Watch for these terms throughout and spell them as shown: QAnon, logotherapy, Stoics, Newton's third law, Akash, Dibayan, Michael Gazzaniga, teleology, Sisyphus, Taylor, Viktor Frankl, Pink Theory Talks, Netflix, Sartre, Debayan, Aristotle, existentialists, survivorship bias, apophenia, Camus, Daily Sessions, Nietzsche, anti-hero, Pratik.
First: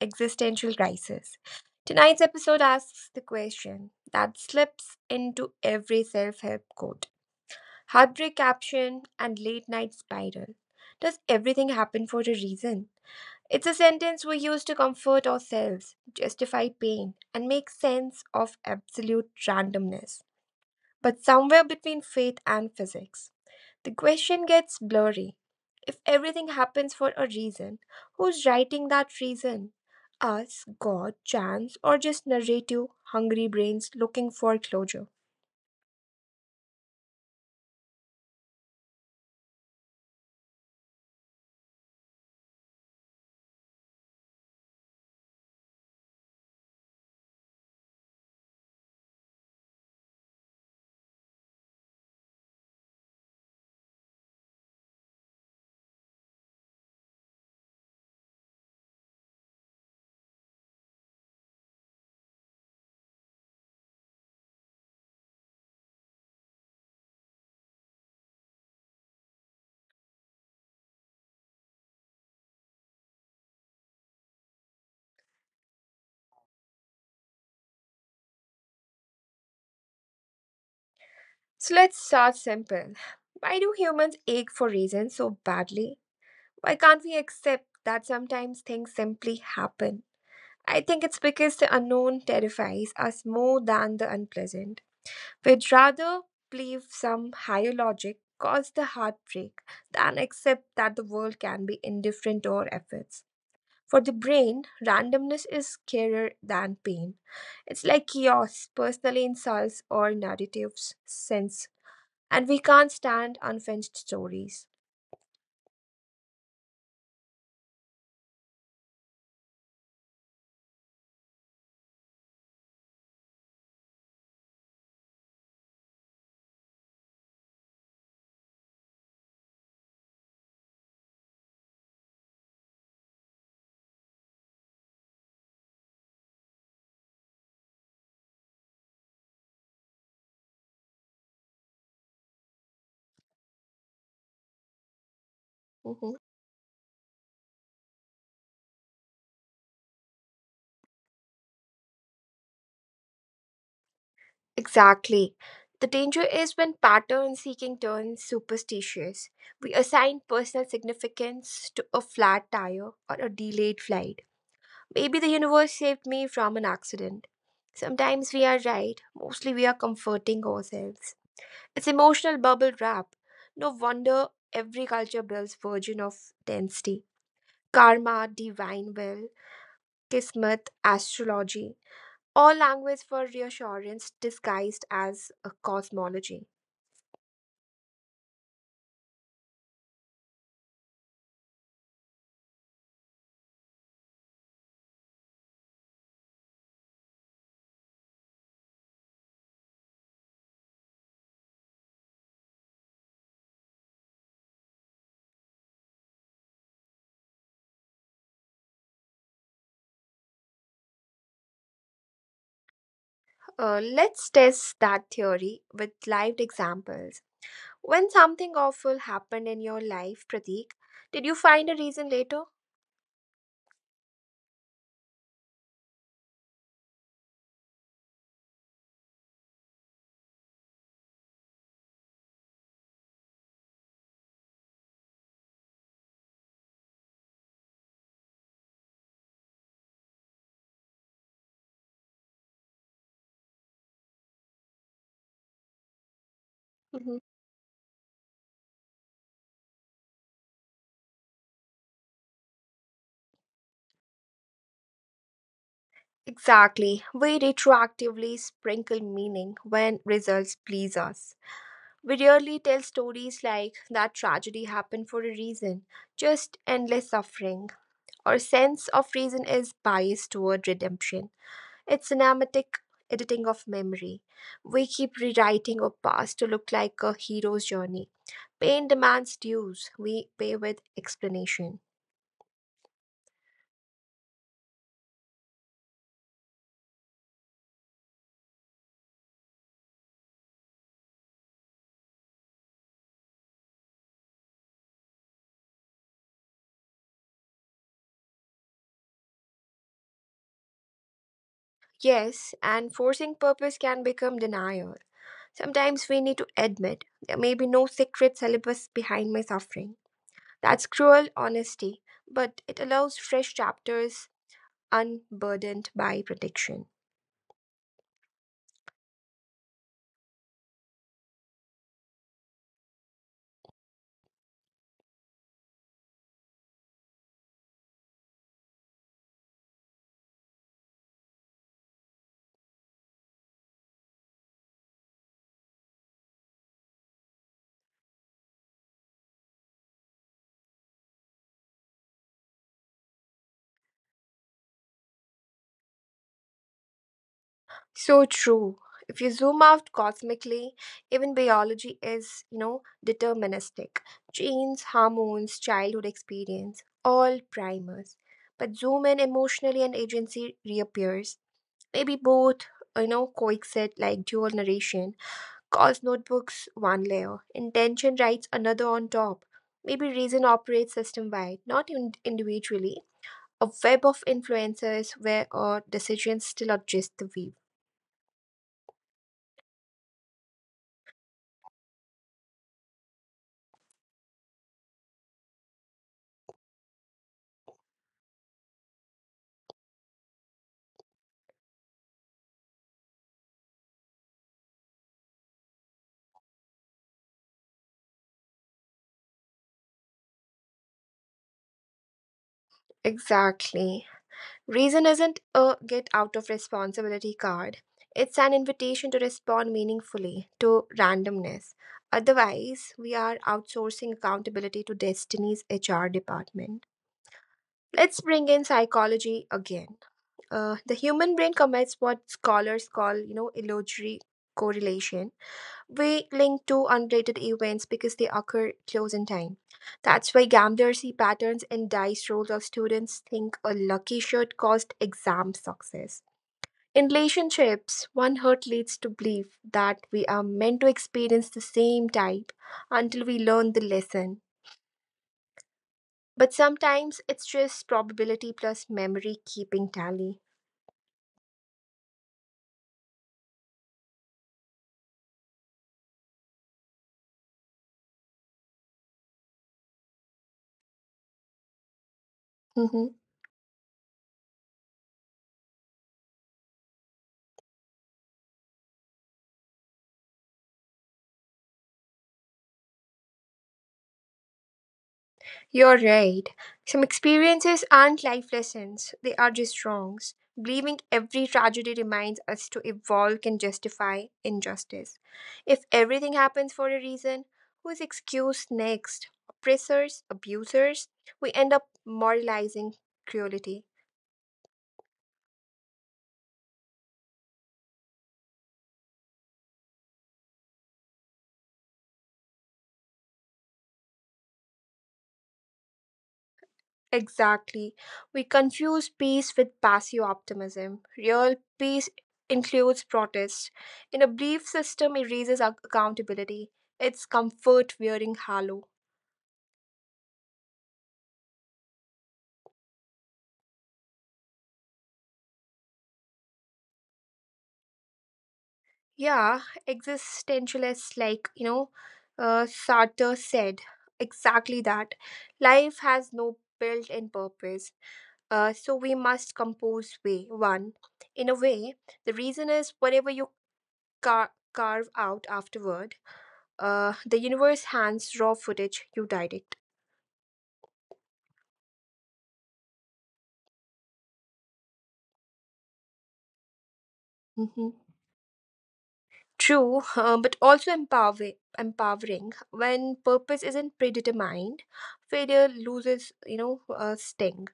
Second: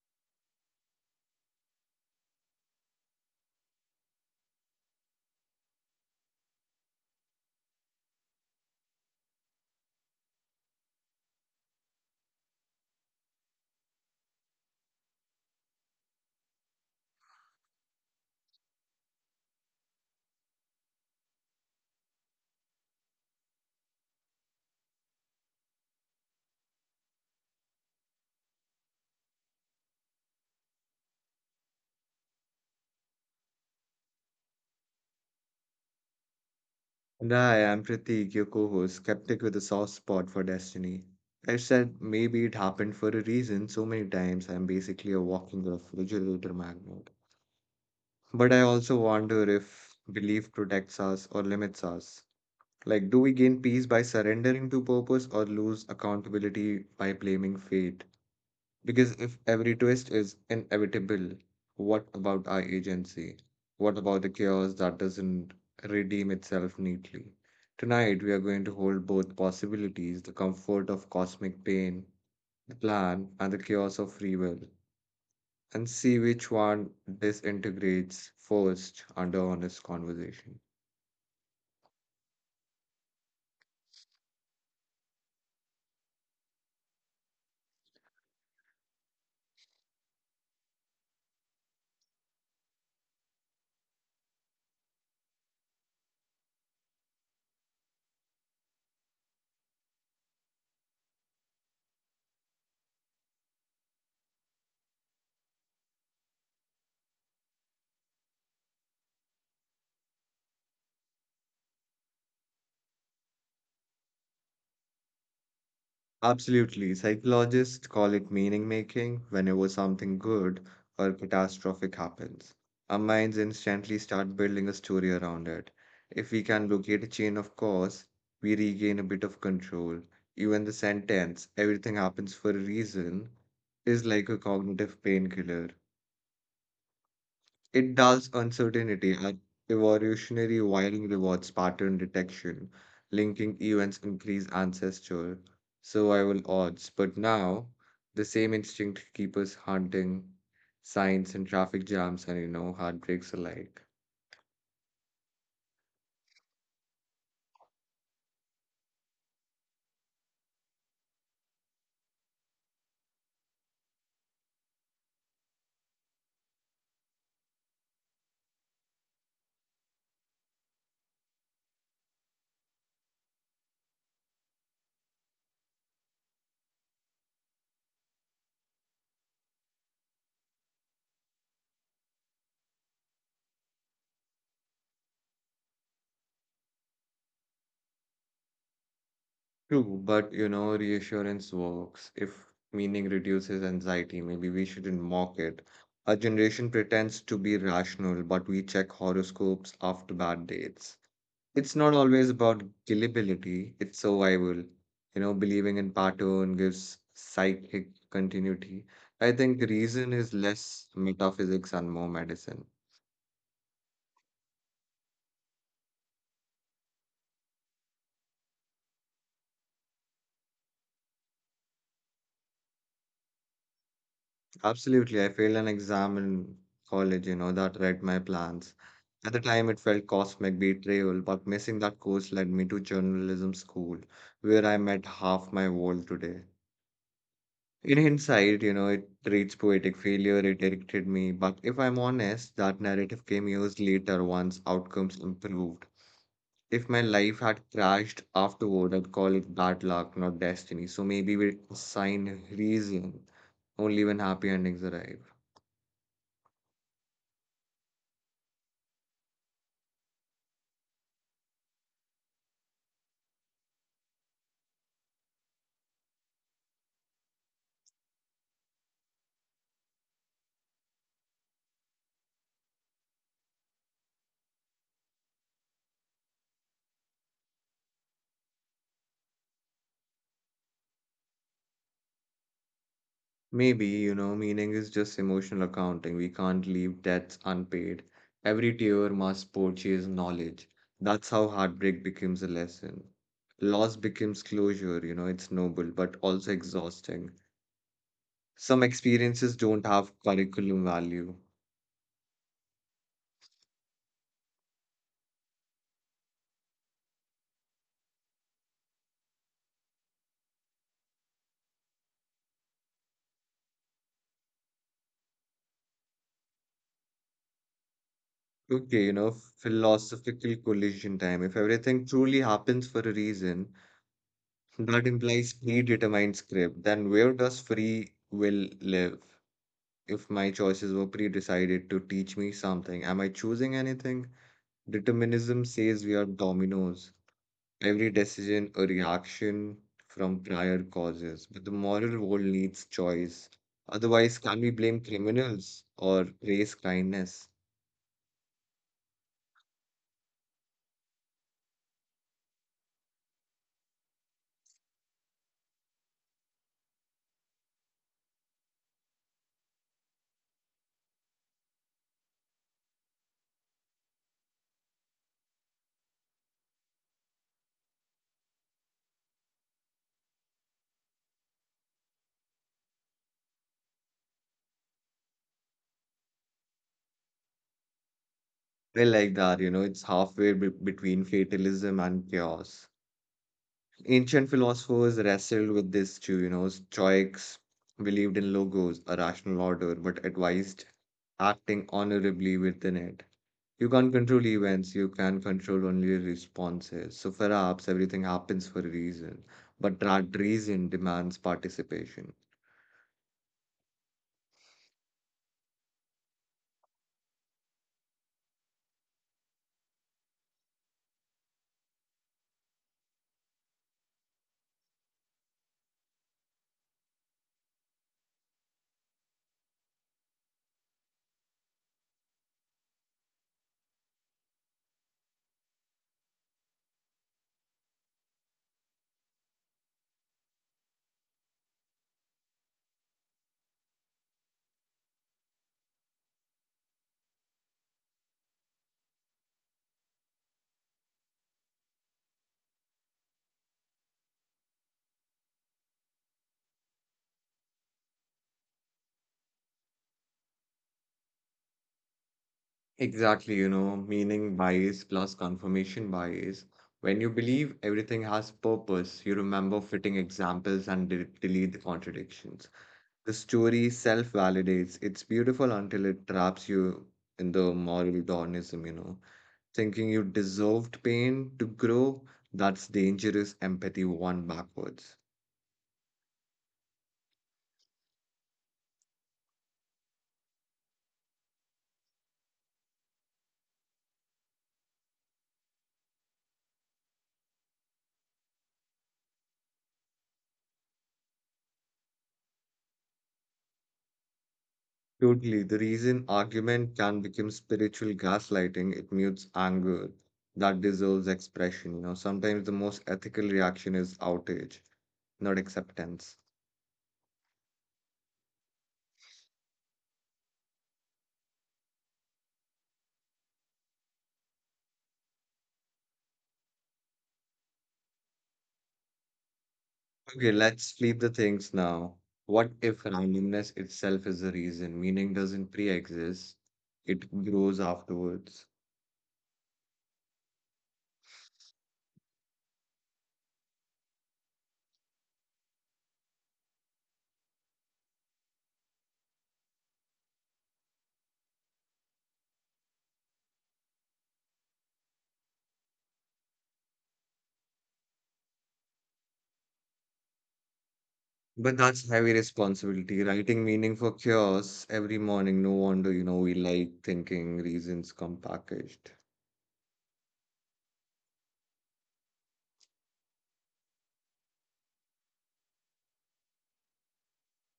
existential crisis. Tonight's episode asks the question that slips into every self help quote, heartbreak caption, and late night spiral. Does everything happen for a reason? It's a sentence we use to comfort ourselves, justify pain, and make sense of absolute randomness. But somewhere between faith and physics the question gets blurry. If everything happens for a reason, who's writing that reason? Us, God, chance, or just narrative, hungry brains looking for closure? Nah, I'm Pratik, your co-host, skeptic with a soft spot for destiny. I said maybe it happened for a reason so many times I'm basically a walking refrigerator magnet. But I also wonder if belief protects us or limits us. Like, do we gain peace by surrendering to purpose or lose accountability by blaming fate? Because if every twist is inevitable, what about our agency? What about the chaos that doesn't redeem itself neatly? Tonight, we are going to hold both possibilities the comfort of cosmic pain, the plan, and the chaos of free will, and see which one disintegrates first under honest conversation. So let's start simple. Why do humans ache for reasons so badly? Why can't we accept that sometimes things simply happen? I think it's because the unknown terrifies us more than the unpleasant. We'd rather believe some higher logic caused the heartbreak than accept that the world can be indifferent to our efforts. For the brain, randomness is scarier than pain. It's like chaos, personal insults, or narratives sense, and we can't stand unfinished stories. Absolutely. Psychologists call it meaning making whenever something good or catastrophic happens. Our minds instantly start building a story around it. If we can locate a chain of cause, we regain a bit of control. Even the sentence, everything happens for a reason, is like a cognitive painkiller. It does uncertainty and evolutionary wiring rewards pattern detection, linking events increase ancestral Mhm. survival odds. But now, the same instinct keeps us hunting signs and traffic jams and heartbreaks alike. Exactly. The danger is when pattern seeking turns superstitious. We assign personal significance to a flat tire or a delayed flight. Maybe the universe saved me from an accident. Sometimes we are right, mostly we are comforting ourselves. It's emotional bubble wrap. No wonder every culture builds version of density. Karma, divine will, kismet, astrology. All language for reassurance disguised as a cosmology. True, but reassurance works. If meaning reduces anxiety, maybe we shouldn't mock it. Our generation pretends to be rational, but we check horoscopes after bad dates. It's not always about gullibility, it's survival. You know, believing in pattern gives psychic continuity. I think the reason is less metaphysics and more medicine. Let's test that theory with live examples. When something awful happened in your life, Pratik, did you find a reason later? Absolutely, I failed an exam in college, that read my plans. At the time, it felt cosmic betrayal, but missing that course led me to journalism school, where I met half my world today. In hindsight, it reads poetic failure, it irritated me, but if I'm honest, that narrative came years later once outcomes improved. If my Mhm. life had crashed afterward, I'd call it bad luck, not destiny. So maybe we assign reason only when happy endings arrive. Exactly. We retroactively sprinkle meaning when results please us. We rarely tell stories like that tragedy happened for a reason, just endless suffering. Our sense of reason is biased toward redemption. It's cinematic editing of memory. We keep rewriting our past to look like a hero's journey. Pain demands dues, we pay with explanation. Maybe, meaning is just emotional accounting. We can't leave debts unpaid. Every tear must purchase knowledge. That's how heartbreak becomes a lesson. Loss becomes closure, it's noble, but also exhausting. Some experiences don't have curriculum value. Yes, and forcing purpose can become denial. Sometimes we need to admit there may be no secret syllabus behind my suffering. That's cruel honesty, but it allows fresh chapters unburdened by prediction. Okay, philosophical collision time. If everything truly happens for a reason, that implies predetermined script. Then where does free will live? If my choices were pre-decided to teach me something? Am I choosing anything? Determinism says we are dominoes, every decision a reaction from prior causes. But the moral world needs choice. Otherwise, can we blame criminals or praise kindness? So true. If you zoom out cosmically, even biology is, deterministic. Genes, hormones, childhood experience, all primers. But zoom in emotionally and agency reappears. Maybe both, coexist like dual narration. Cause notebooks one layer, intention writes another on top. Maybe reason operates system wide, not in- individually. A web of influences where our decisions still adjust the weave. I like that, it's halfway between fatalism and chaos. Ancient philosophers wrestled with this too, you know. Stoics believed in logos, a rational order, but advised acting honorably within it. You can't control events, you can control only your responses. So perhaps everything happens for a reason, but that reason demands participation. Exactly. Reason isn't a get out of responsibility card. It's an invitation to respond meaningfully to randomness. Otherwise, we are outsourcing accountability to Destiny's HR department. Let's bring in psychology again. The human brain commits what scholars call, illusory correlation. We link two unrelated events because they occur close in time. That's why gamblers see patterns in dice rolls or students think a lucky shot caused exam success. In relationships, one hurt leads to belief that we are meant to experience the same type until we learn the lesson. But sometimes it's just probability plus memory keeping tally. Exactly, meaning bias plus confirmation bias. When you believe everything has purpose, you remember fitting examples and delete the contradictions. Hmm. The story self validates. It's beautiful until it traps you in the moral dawnism, you know. Thinking you deserved pain to grow, that's dangerous empathy one backwards. You're right. Some experiences aren't life lessons, they are just wrongs. Believing every tragedy reminds us to evolve can justify injustice. If everything happens for a reason, who is excused next? Oppressors, abusers? We end up moralizing cruelty. Totally. The reason argument can become spiritual gaslighting, it mutes anger that deserves expression. You know, sometimes the most ethical reaction is outrage, not acceptance. Exactly. We confuse peace with passive optimism. Real peace includes protest. In a belief system, erases accountability. It's comfort wearing hollow. Okay, let's flip the things now. What if randomness itself is the reason? Meaning doesn't pre-exist, it grows afterwards. Yeah, existentialists like, Sartre said exactly that. Life has no built in purpose. So we must compose way one. In a way, the reason is whatever you carve out afterward. The universe hands raw footage, you direct. But that's heavy responsibility. Writing meaning for chaos every morning. No wonder, we like thinking Hmm. reasons come packaged. True, but also empowering. When purpose isn't predetermined, failure loses, sting.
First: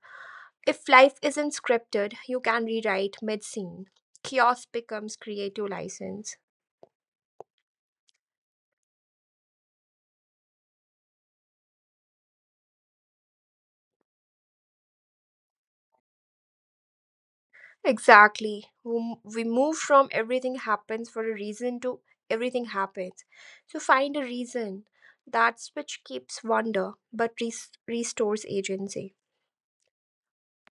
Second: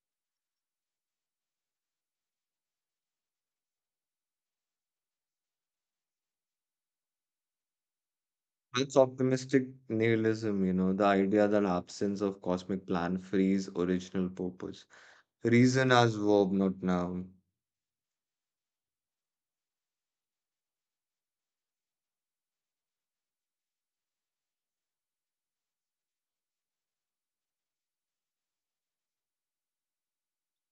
If life isn't scripted, you can rewrite mid-scene. Chaos becomes creative license. That's optimistic nihilism, the idea that absence of cosmic plan frees original purpose. Reason as verb, not noun. Exactly. We move from everything happens for a reason to everything happens. So find a reason. That's which keeps wonder, but restores agency.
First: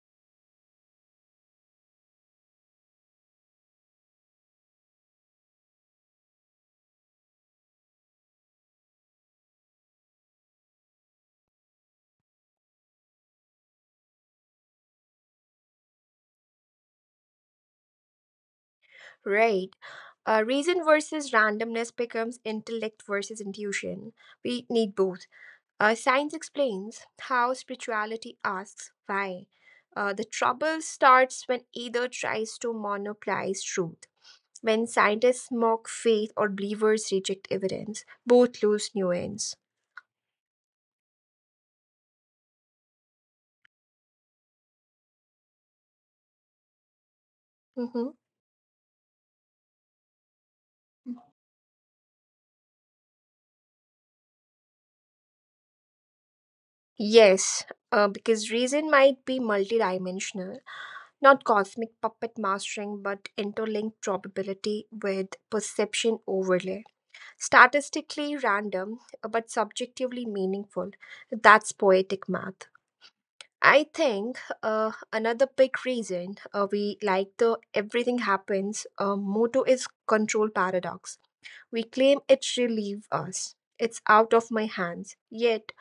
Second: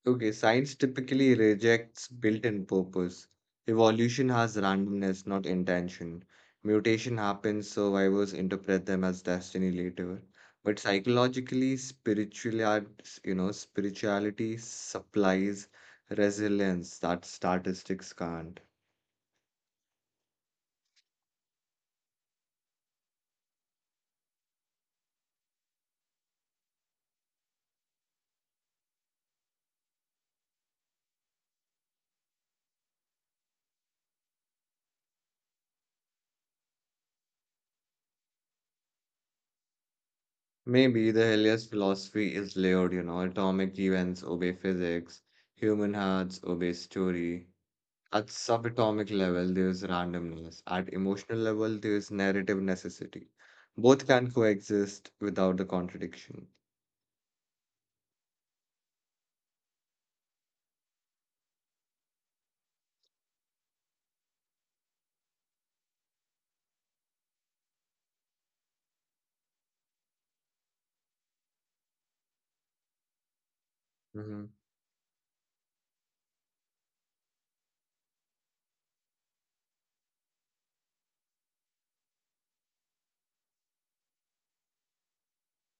Okay, science typically rejects built-in purpose. Evolution has randomness, not intention. Mutation happens, survivors interpret them as destiny later. But psychologically, spirituality, spirituality supplies resilience that statistics can't. Right. Reason versus randomness becomes intellect versus intuition. We need both. Science explains how spirituality asks why. The trouble starts when either tries to monopolize truth. When scientists mock faith or believers reject evidence, both lose nuance. Maybe the Helios philosophy is layered, atomic events obey physics, human hearts obey story. Hmm. At subatomic level, there is randomness. At emotional level, there is narrative necessity. Both can coexist without the contradiction. Yes, because reason might be multidimensional. Not cosmic puppet mastering, but interlinked probability with perception overlay. Statistically random, but subjectively meaningful. That's poetic math. I think Mhm. Another big reason we like the everything happens motto is control paradox. We claim it relieves us. It's out of my hands. Yet,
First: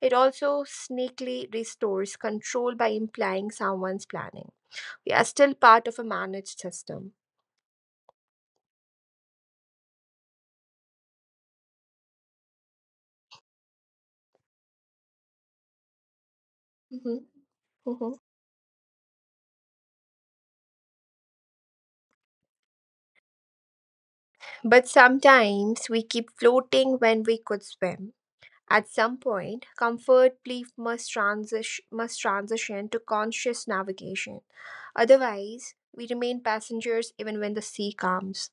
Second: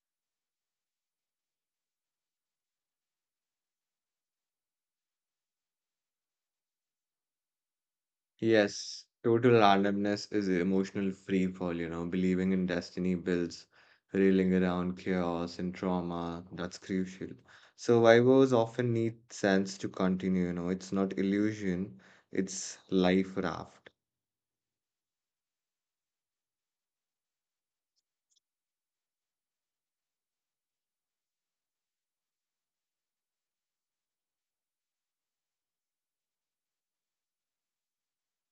it also sneakily restores control by implying someone's planning. We are still part of a managed system. Yes, total randomness is emotional free fall, you know. Believing in destiny builds, reeling around chaos and trauma, that's Mhm. crucial. Mhm. Survivors often need sense to continue, you know. It's not illusion, it's life raft. But sometimes we keep floating when we could swim. At some point, comfort belief must transition to conscious navigation. Otherwise, we remain passengers even when the sea calms.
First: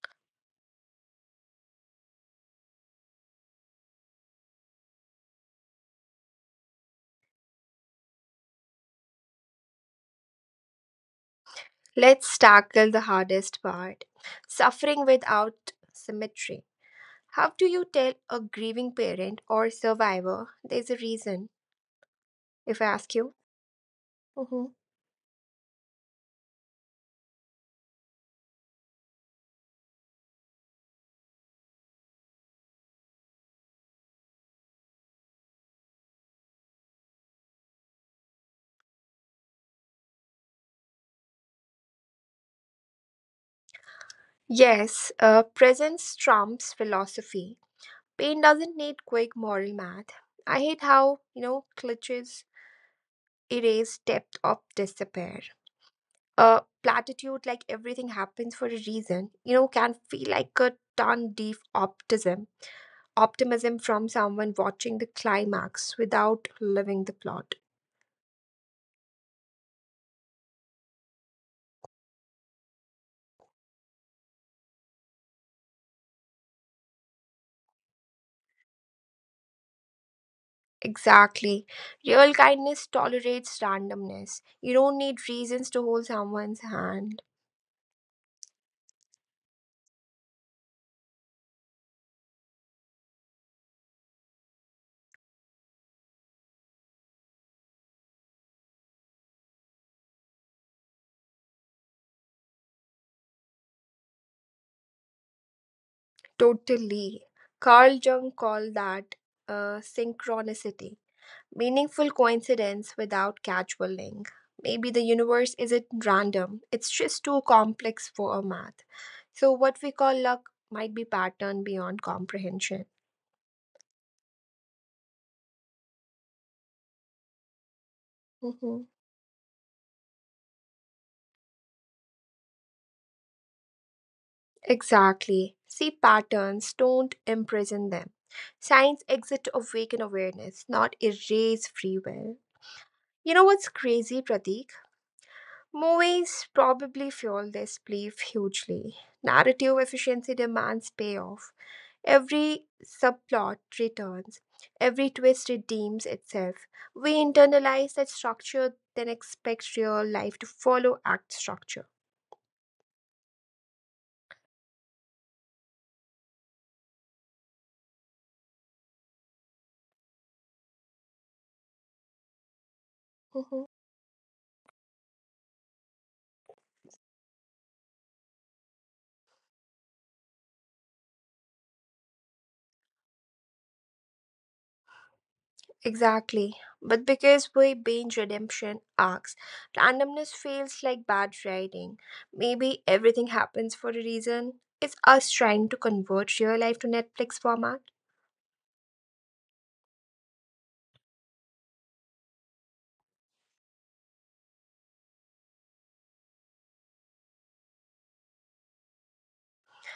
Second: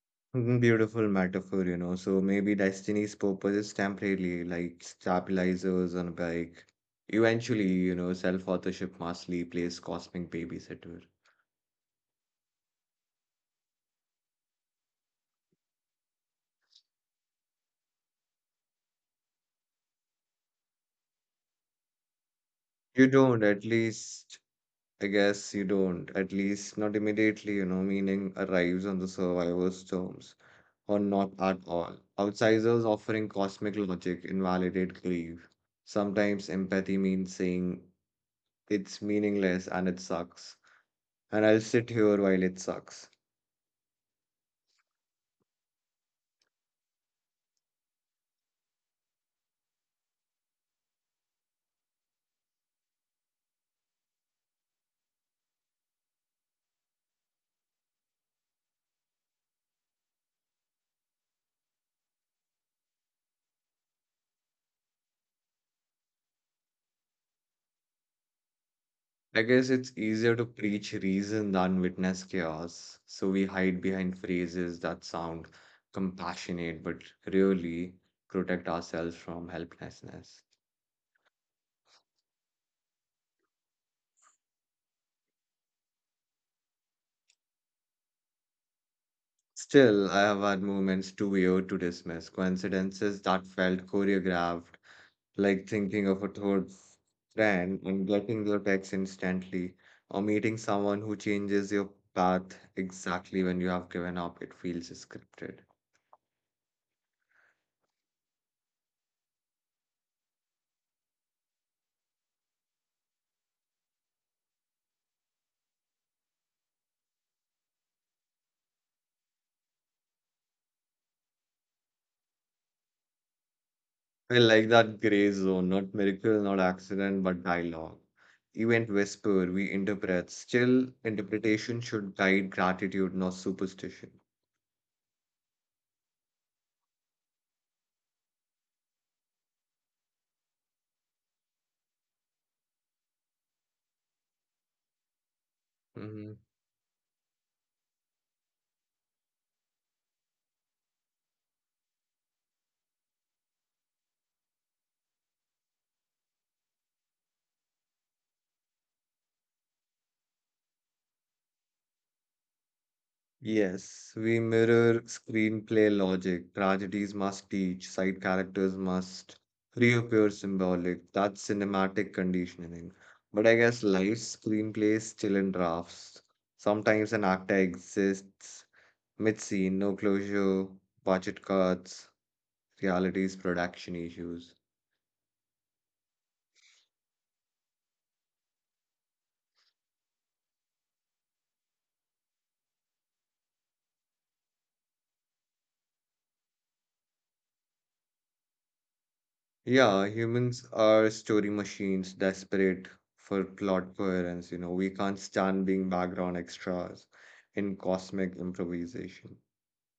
Mhm, beautiful metaphor, you know. So maybe destiny's purpose is temporarily, like stabilizers on a bike. Eventually, self-authorship must plays cosmic babysitter. Let's tackle the hardest part suffering without symmetry. How do you tell a grieving parent or survivor there's a reason, if I You ask you? don't, at least. I guess you don't, at least not immediately, meaning arrives on the survivor's terms, or not at all. Outsiders offering cosmic logic invalidate grief. Sometimes empathy means saying it's meaningless and it sucks, and I'll sit here while it sucks. Yes, presence trumps philosophy. Pain doesn't need quick moral math. I hate how, clutches erase depth of despair. A platitude like everything happens for a reason, can feel like a ton deep optimism. Optimism from someone watching the climax without living the plot. I guess it's easier to preach reason than witness chaos, so we hide behind phrases that sound compassionate but really protect ourselves from helplessness. Exactly. Real kindness tolerates randomness. You don't need reasons to hold someone's hand. Still, I have had moments too weird to dismiss, coincidences that felt choreographed, like thinking of a third friend and getting their text instantly, or meeting someone who changes your path exactly when you have given up. It feels scripted. Totally. Carl Jung called that synchronicity, meaningful coincidence without casual link. Maybe the universe isn't random, it's just too complex for our math. So, what we call luck might be pattern beyond comprehension. I like that gray zone, not miracle, not accident, but dialogue. Mhm. Event whisper, we interpret. Still, interpretation should guide gratitude, not superstition. Exactly. See, patterns don't imprison them. Science exits awaken awareness, not erase free will. You know what's crazy, Pratik? Mm-hmm. Movies probably fuel this belief hugely. Narrative efficiency demands payoff. Every subplot returns, every twist redeems itself. We internalize that structure, then expect real life to follow act structure. Yes, we mirror screenplay logic. Tragedies must teach, side characters must reappear symbolic. That's cinematic conditioning. But I Mm-hmm. guess life's screenplay is still in drafts. Sometimes an actor exists mid scene, no closure, budget cuts, realities, production issues. Exactly. But because we binge redemption arcs, randomness feels like bad writing. Maybe everything happens for a reason. It's us trying to convert real life to Netflix format. Yeah, humans are story machines desperate for plot coherence. We can't stand being background extras in cosmic improvisation.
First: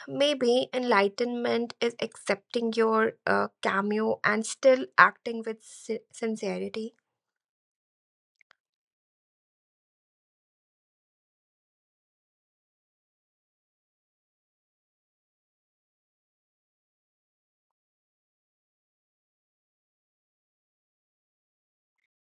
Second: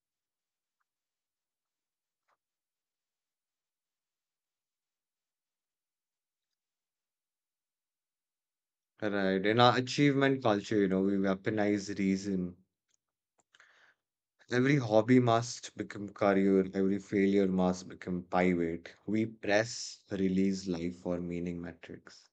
Maybe enlightenment is accepting your cameo and still acting with sincerity. Right. In our achievement culture, we weaponize reason. Every hobby must become career, every failure must become pivot. We press release life for meaning metrics.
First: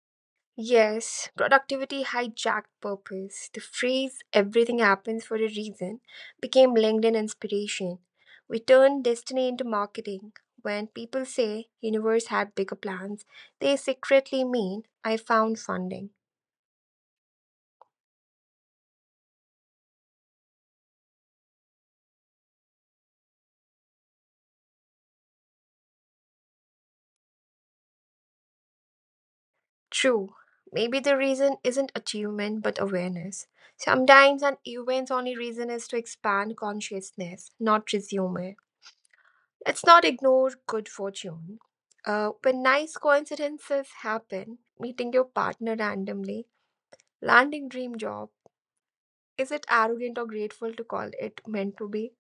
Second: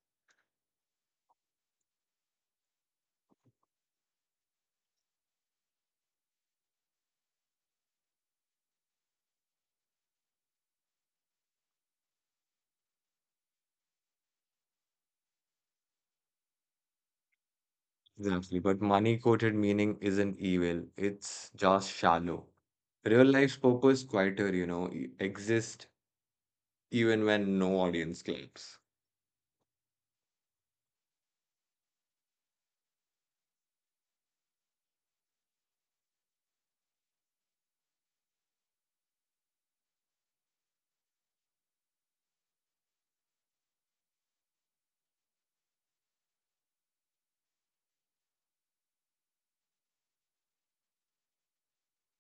Yes, productivity hijacked purpose. The phrase everything happens for a reason became LinkedIn inspiration. We turned destiny into marketing. When people say universe had bigger plans, they secretly mean I found funding. Exactly. But money quoted meaning isn't evil, it's just shallow. Real life's purpose quieter, exist even when no audience claps. True. Maybe the reason isn't achievement but awareness. Sometimes an event's only reason is to expand consciousness, not resume it. Let's not ignore good fortune. When nice coincidences happen, meeting your partner randomly, landing dream job, is it arrogant or grateful to call it meant to be?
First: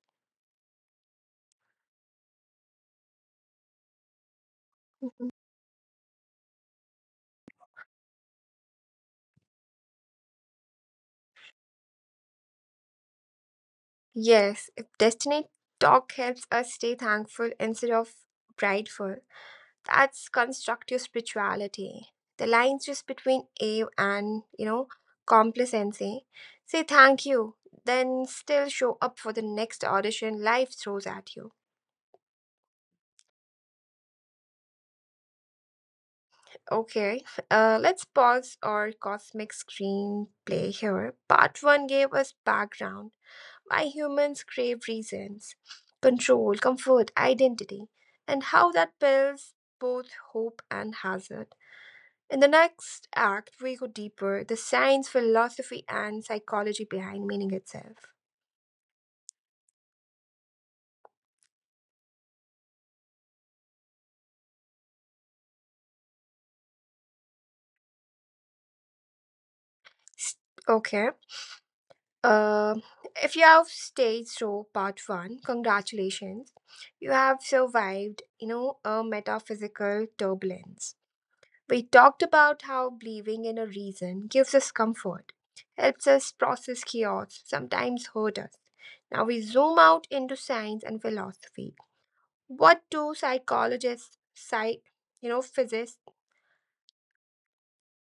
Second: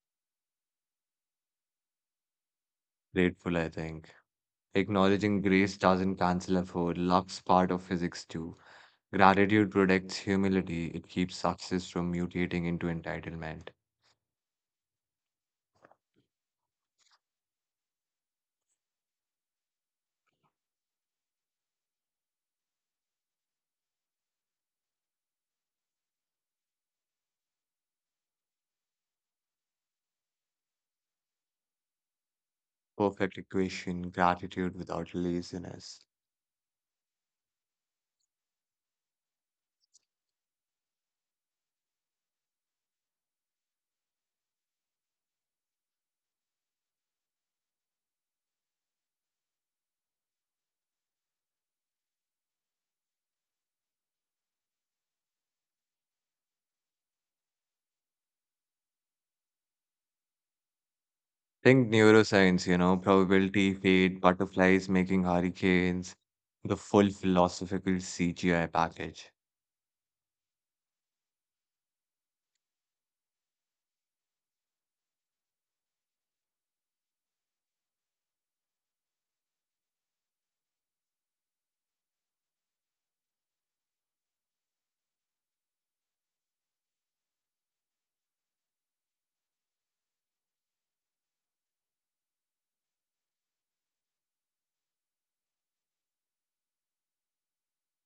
Grateful, I think. Acknowledging grace doesn't cancel effort. Luck's part of physics too. Gratitude protects humility. It keeps success from mutating into entitlement. Yes, if destiny talk helps us stay thankful instead of prideful, that's constructive spirituality. The lines just between awe and, complacency. Say thank you, then still show up for the next audition life throws at you. Perfect equation, gratitude without laziness. Okay, let's pause our cosmic screenplay here. Part 1 gave us background why humans crave reasons, control, comfort, identity, and how that builds both hope and hazard. In the next act, we go deeper the science, philosophy, and psychology behind meaning itself. Think neuroscience, probability, fate, butterflies making hurricanes, the full philosophical CGI package. S- Okay. Uh, if you have stayed through part one, congratulations. You have survived, a metaphysical turbulence. We talked about how believing in a reason gives us comfort, helps us process chaos, sometimes hurt us. Now we zoom out into science and philosophy. What do psychologists, physicists,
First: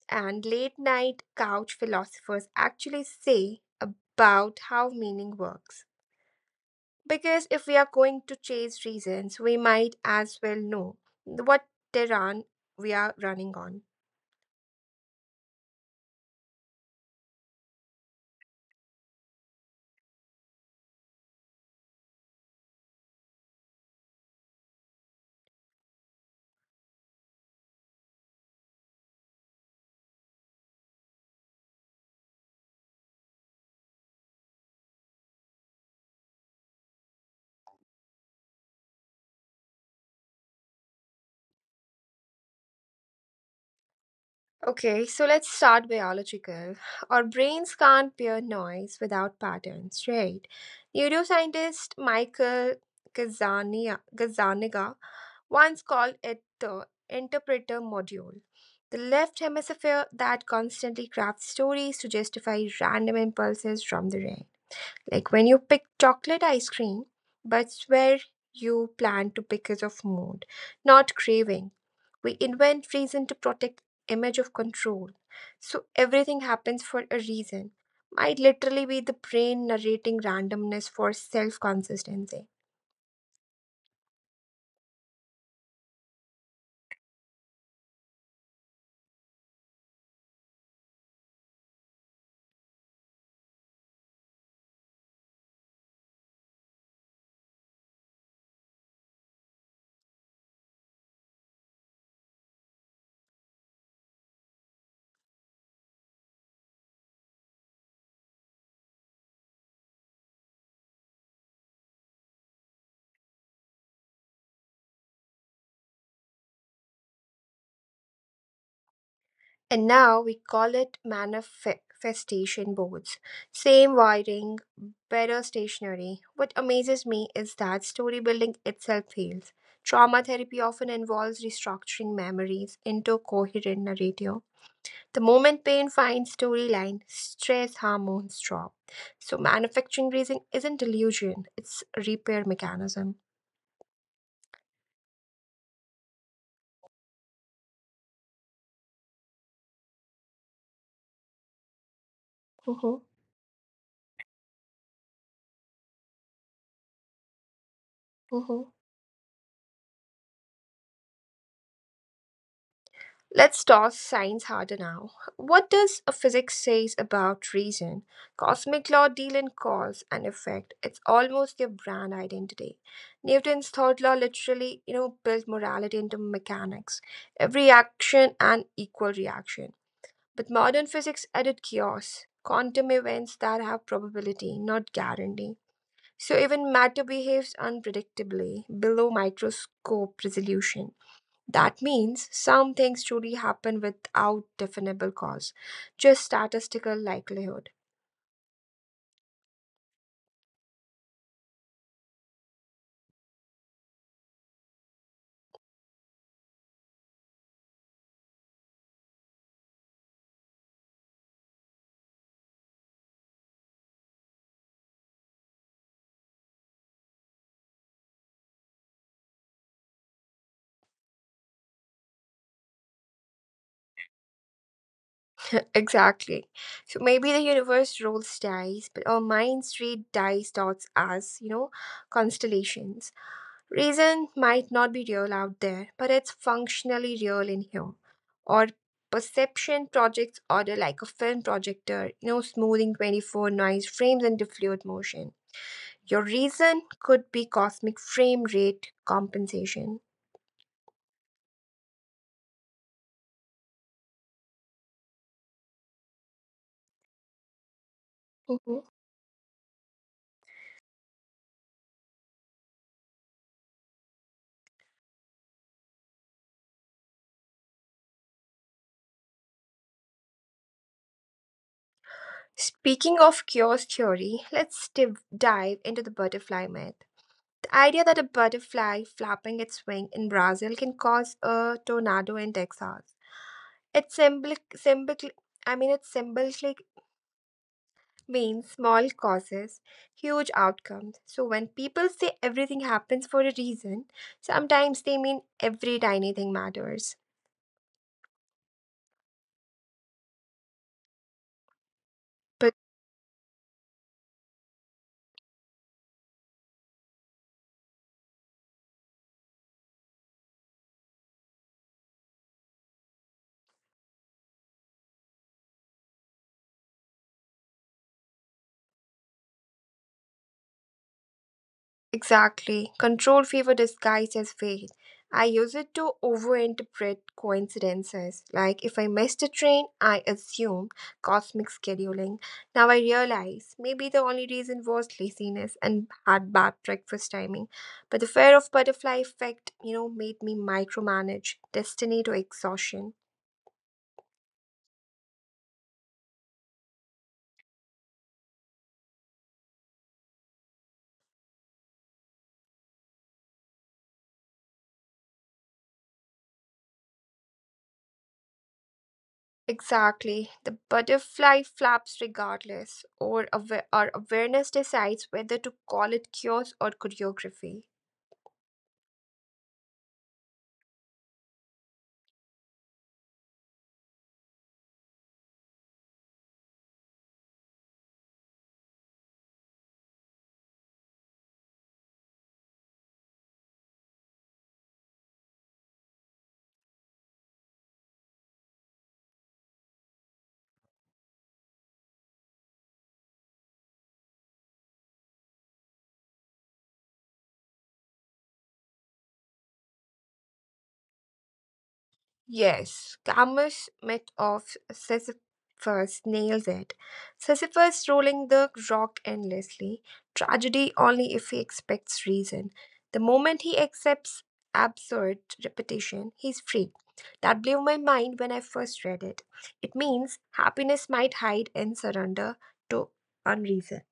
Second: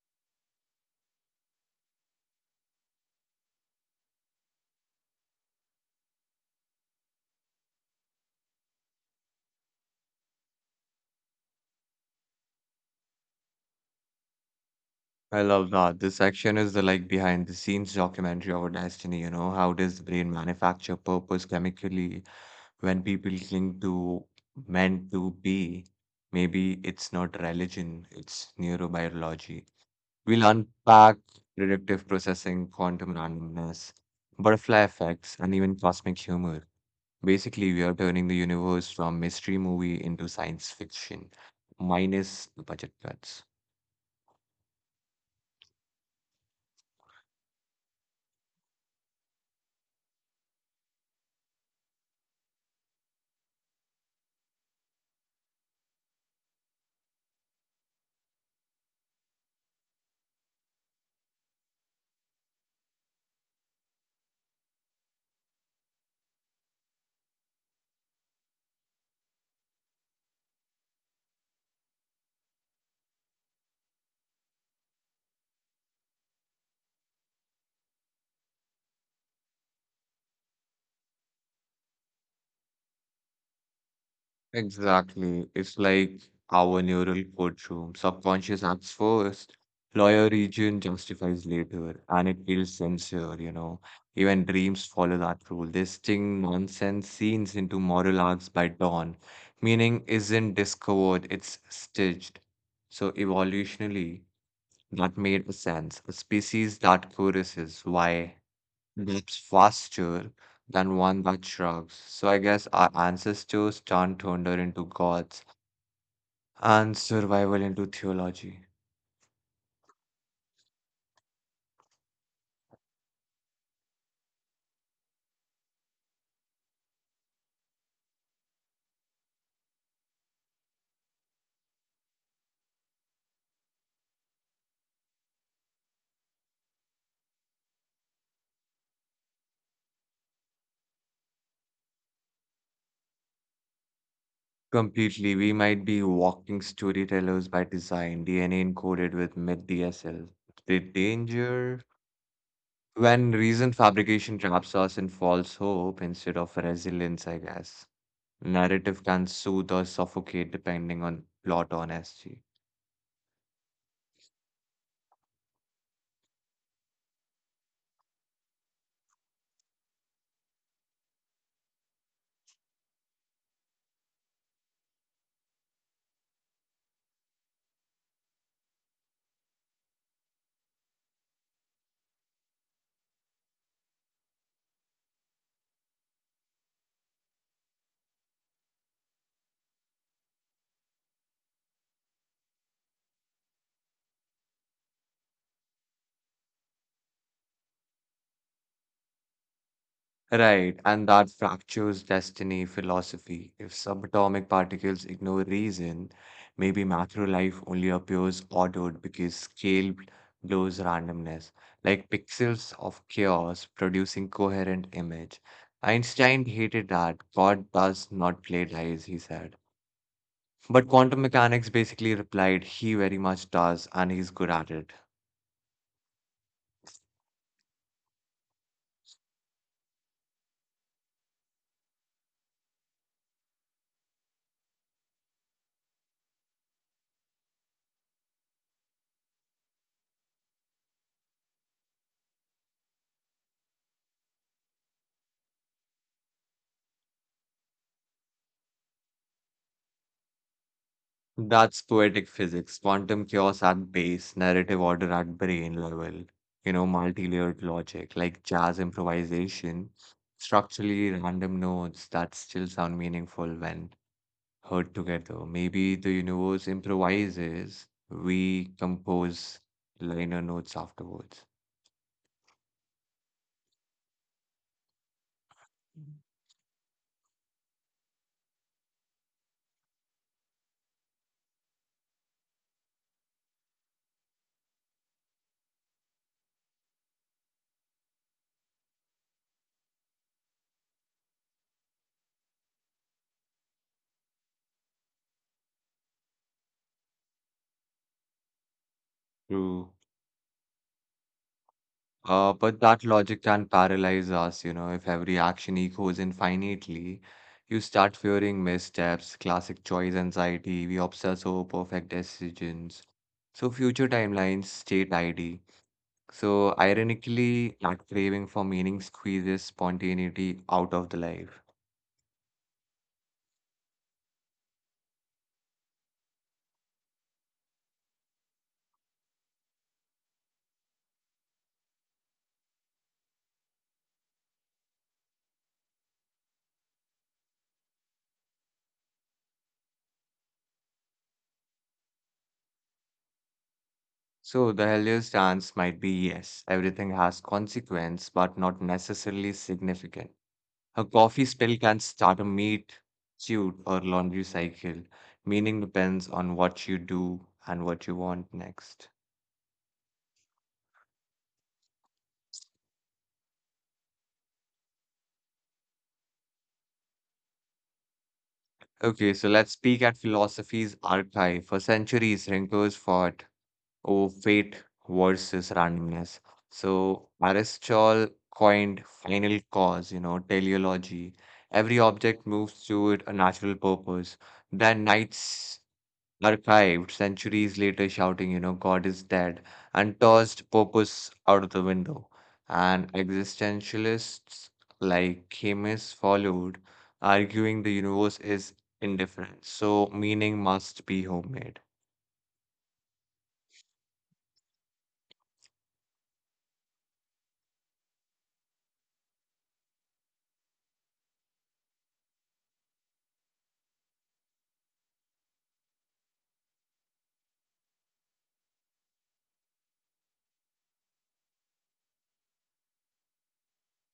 and late night couch philosophers actually say about how meaning works? Because if we are going to chase reasons, we might as well know what terrain we are running on. I love that. This section is the like behind the scenes documentary of our destiny, how does the brain manufacture purpose chemically when people cling to meant to be? Maybe it's not religion, it's neurobiology. We'll unpack predictive processing, quantum randomness, butterfly effects, and even cosmic humor. Basically, we are turning the universe from mystery movie into science fiction, minus the budget cuts. Okay, so let's start biological. Our brains can't bear noise without patterns, right? Neuroscientist Michael Gazzaniga once called it the interpreter module. The left hemisphere that constantly crafts stories to justify random impulses from the brain. Like when you pick chocolate ice cream, but where you plan to because of mood, not craving. We invent reason to protect image of control. So everything happens for a reason. Might literally be the brain narrating randomness for self consistency. Exactly. It's like our neural courtroom. Subconscious acts first, lawyer region justifies later, and it feels sincere, you know. Even dreams follow that rule. They sting nonsense scenes into moral arcs by dawn. Meaning isn't discovered, it's stitched. So evolutionally, that made sense. A species that choruses, why? That's faster than one that shrugs. So I guess our ancestors turned thunder into gods and survival into theology. And now we call it manifestation boards. Same wiring, better stationery. What amazes me is that story building itself fails. Trauma therapy often involves restructuring memories into coherent narrative. The moment pain finds storyline, stress hormones drop. So manufacturing reason isn't delusion, it's repair mechanism. Completely, we might be walking storytellers by design, DNA encoded with myth DSL. The danger Mhm, when reason fabrication traps us in false hope instead of resilience, I guess. mhm. Narrative can soothe or suffocate depending on plot honesty. Let's toss science harder now. What does a physics says about reason? Cosmic law deal in cause and effect. It's almost their brand identity. Newton's third law literally, built morality into mechanics. Every action and equal reaction. But modern physics added chaos, quantum events that have probability, not guarantee. So even matter behaves unpredictably below microscope resolution. That means some things truly happen without definable cause, just statistical likelihood. Right, and that fractures destiny philosophy. If subatomic particles ignore reason, maybe macro life only appears ordered because scale blows randomness, like pixels of chaos producing coherent image. Einstein hated that. God does not play dice, he said. But quantum mechanics basically replied, he very much does, and he's good at it. Exactly. So maybe the universe rolls dice, but our minds read dice dots as, constellations. Reason might not be real out there, but it's functionally real in here. Or perception projects order like a film projector, smoothing 24 noise frames into fluid motion. Your reason could be cosmic frame rate compensation. That's poetic physics, quantum chaos at base, narrative order at brain level, multi-layered logic, like jazz Mhm. improvisation, structurally random notes that still sound meaningful when heard together. Maybe the universe improvises, we compose liner notes afterwards. Speaking of chaos theory, dive into the butterfly myth. The idea that a butterfly flapping its wing in Brazil can cause a tornado in Texas. It's symbolic, symbolic it symbolically means small causes, huge outcomes. So when people say everything happens for a reason, sometimes they mean every tiny thing matters. True. But that logic can paralyze us, if every action echoes infinitely. You start fearing missteps, classic choice anxiety, we obsess over perfect decisions. So future timelines, state ID. So ironically, that craving for meaning squeezes spontaneity out of the life. Exactly. Control fever disguised as faith. I use it to overinterpret coincidences. Like if I missed a train, I assume cosmic scheduling. Now I realize maybe the only reason was laziness and had bad breakfast timing. But the fear of butterfly effect, made me micromanage destiny to exhaustion. So the healthier stance might be yes, everything has consequence, but not necessarily significant. A coffee spill can start a meat, suit, or laundry cycle. Meaning depends on what you do and what you want next. Exactly. The butterfly flaps regardless, or our awareness decides whether to call it chaos or choreography. Okay, so let's peek at philosophy's archive. For centuries, thinkers fought over fate versus randomness. So Aristotle coined final cause, teleology. Every object moves toward a natural purpose. Then Knights archived centuries later, shouting, God is dead, and tossed purpose out of the window. And existentialists like Camus followed, arguing the universe is indifferent, so meaning must be homemade. Yes, Camus' myth of Sisyphus nails it. Sisyphus rolling the rock endlessly, tragedy only if he expects reason. The moment he accepts absurd repetition, he's free. That blew my mind when I first read it. It means happiness might hide in surrender to unreason.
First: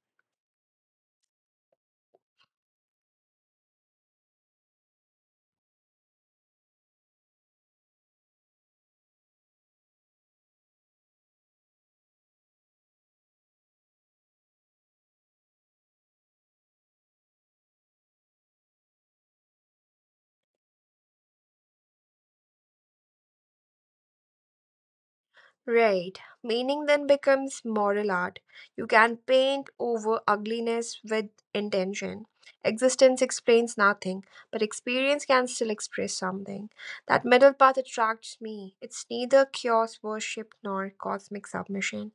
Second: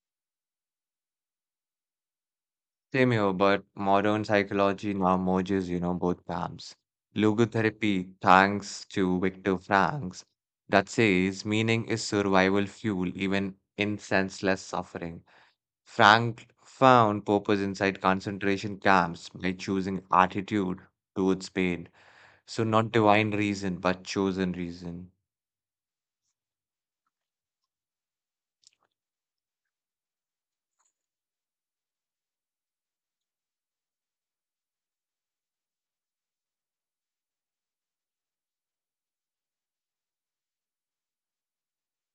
Same here, but modern psychology now merges, both camps. Logotherapy, thanks to Viktor Frankl, that says meaning is survival fuel even in senseless suffering. Frank found purpose inside concentration camps by choosing attitude towards pain. So, not divine reason, but chosen reason. Right. Meaning then becomes moral art. You can paint over ugliness with intention. Existence explains nothing, but experience can still express something. That middle path attracts me. It's neither chaos worship nor cosmic submission.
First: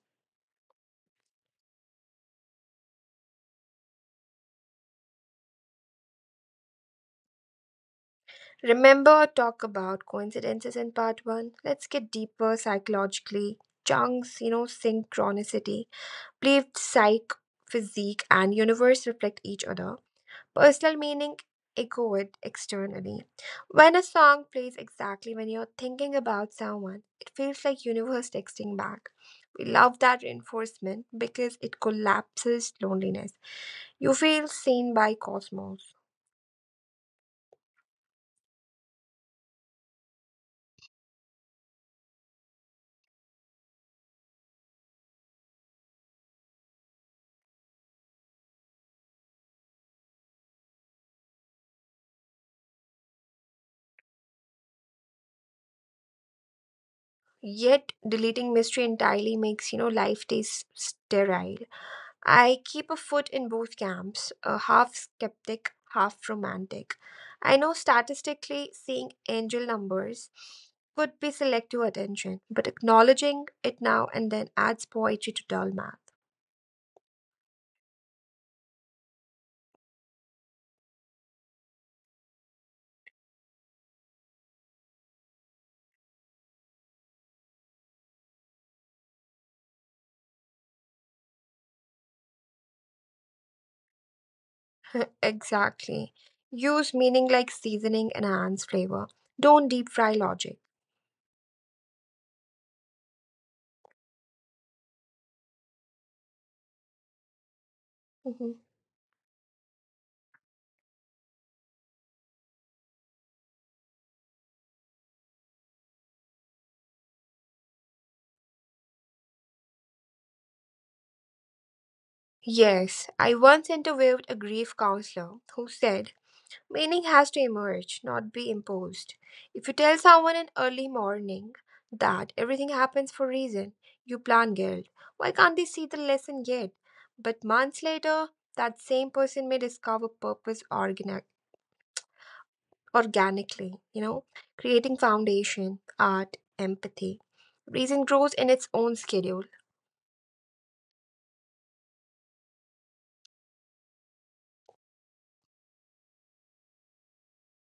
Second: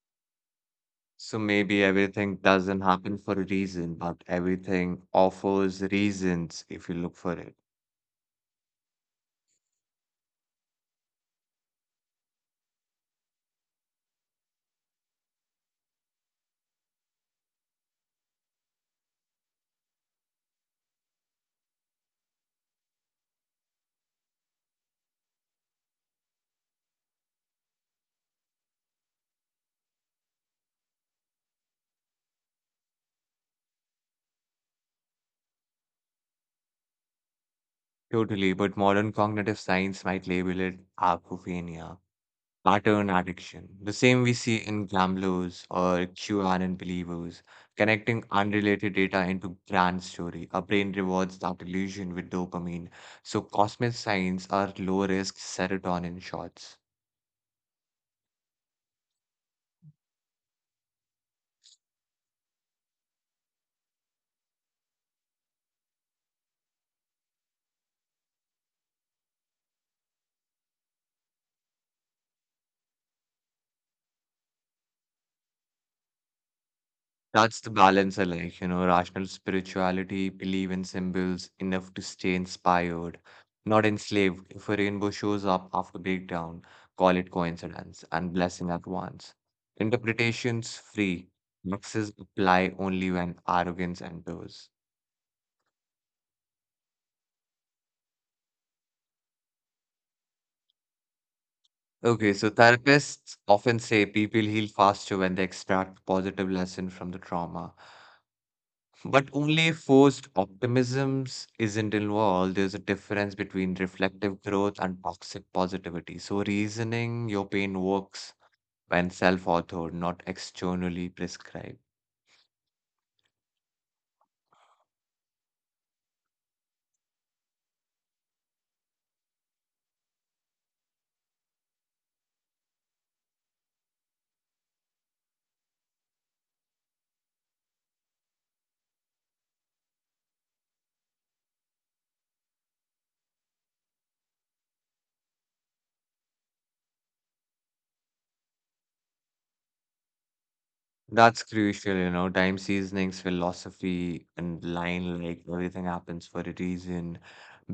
So, maybe everything doesn't happen for a reason, but everything offers reasons if you look for it. Remember our talk about coincidences in part one? Let's get deeper psychologically. Chunks, synchronicity. Believed psych, physique, and universe reflect each other. Personal meaning echoed externally. When a song plays exactly when you're thinking about someone, it feels like universe texting back. We love that reinforcement because it collapses loneliness. You feel seen by cosmos. Totally, but modern cognitive science might label it apophenia. Pattern addiction, the same we see in gamblers or QAnon believers, connecting unrelated data into grand story. Our brain rewards that illusion with dopamine. So cosmic signs are low risk serotonin shots. Yet deleting mystery entirely makes life taste sterile. I keep a foot in both camps, a half skeptic, half romantic. I know statistically seeing angel numbers could be selective attention, but acknowledging it now and then adds poetry to dull math. That's the balance I like, you know, rational spirituality, believe in symbols enough to stay inspired, not enslaved. If a rainbow shows up after breakdown, call it coincidence and blessing at once. Interpretations free. Maxes apply only when arrogance enters. exactly. Use meaning like seasoning and enhance flavor. Don't deep fry logic. Okay, so therapists often say people heal faster when they extract positive lesson from the trauma. Mhm. But only forced optimisms isn't involved. There's a difference between reflective growth and toxic positivity. So, reasoning your pain works when self authored, not externally prescribed. Yes, I once interviewed a grief counselor who said meaning has to emerge, not be imposed. If you tell someone in early morning that everything happens for a reason, you plant guilt. Why can't they see the lesson yet? But months later, that same person may discover organically, creating foundation, art, empathy. Reason grows in its own schedule. That's crucial, you know. Time seasonings, philosophy, and line like everything happens for a reason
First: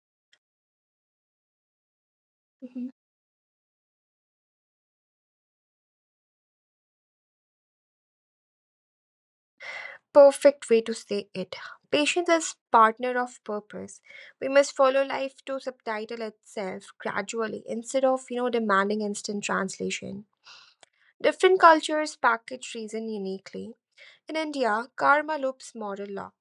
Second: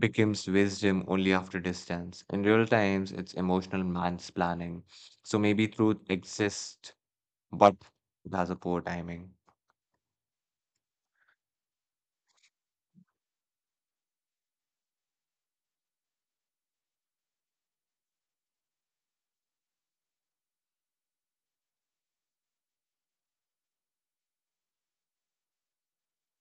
becomes wisdom only after distance. In real Mm-hmm. times, it's emotional man's planning. So, maybe truth exists, but it has a poor timing. Perfect way to say it. Patience is partner of purpose. We must follow life to subtitle itself gradually instead of demanding instant translation. Different cultures package reason uniquely. In India, karma loops moral law.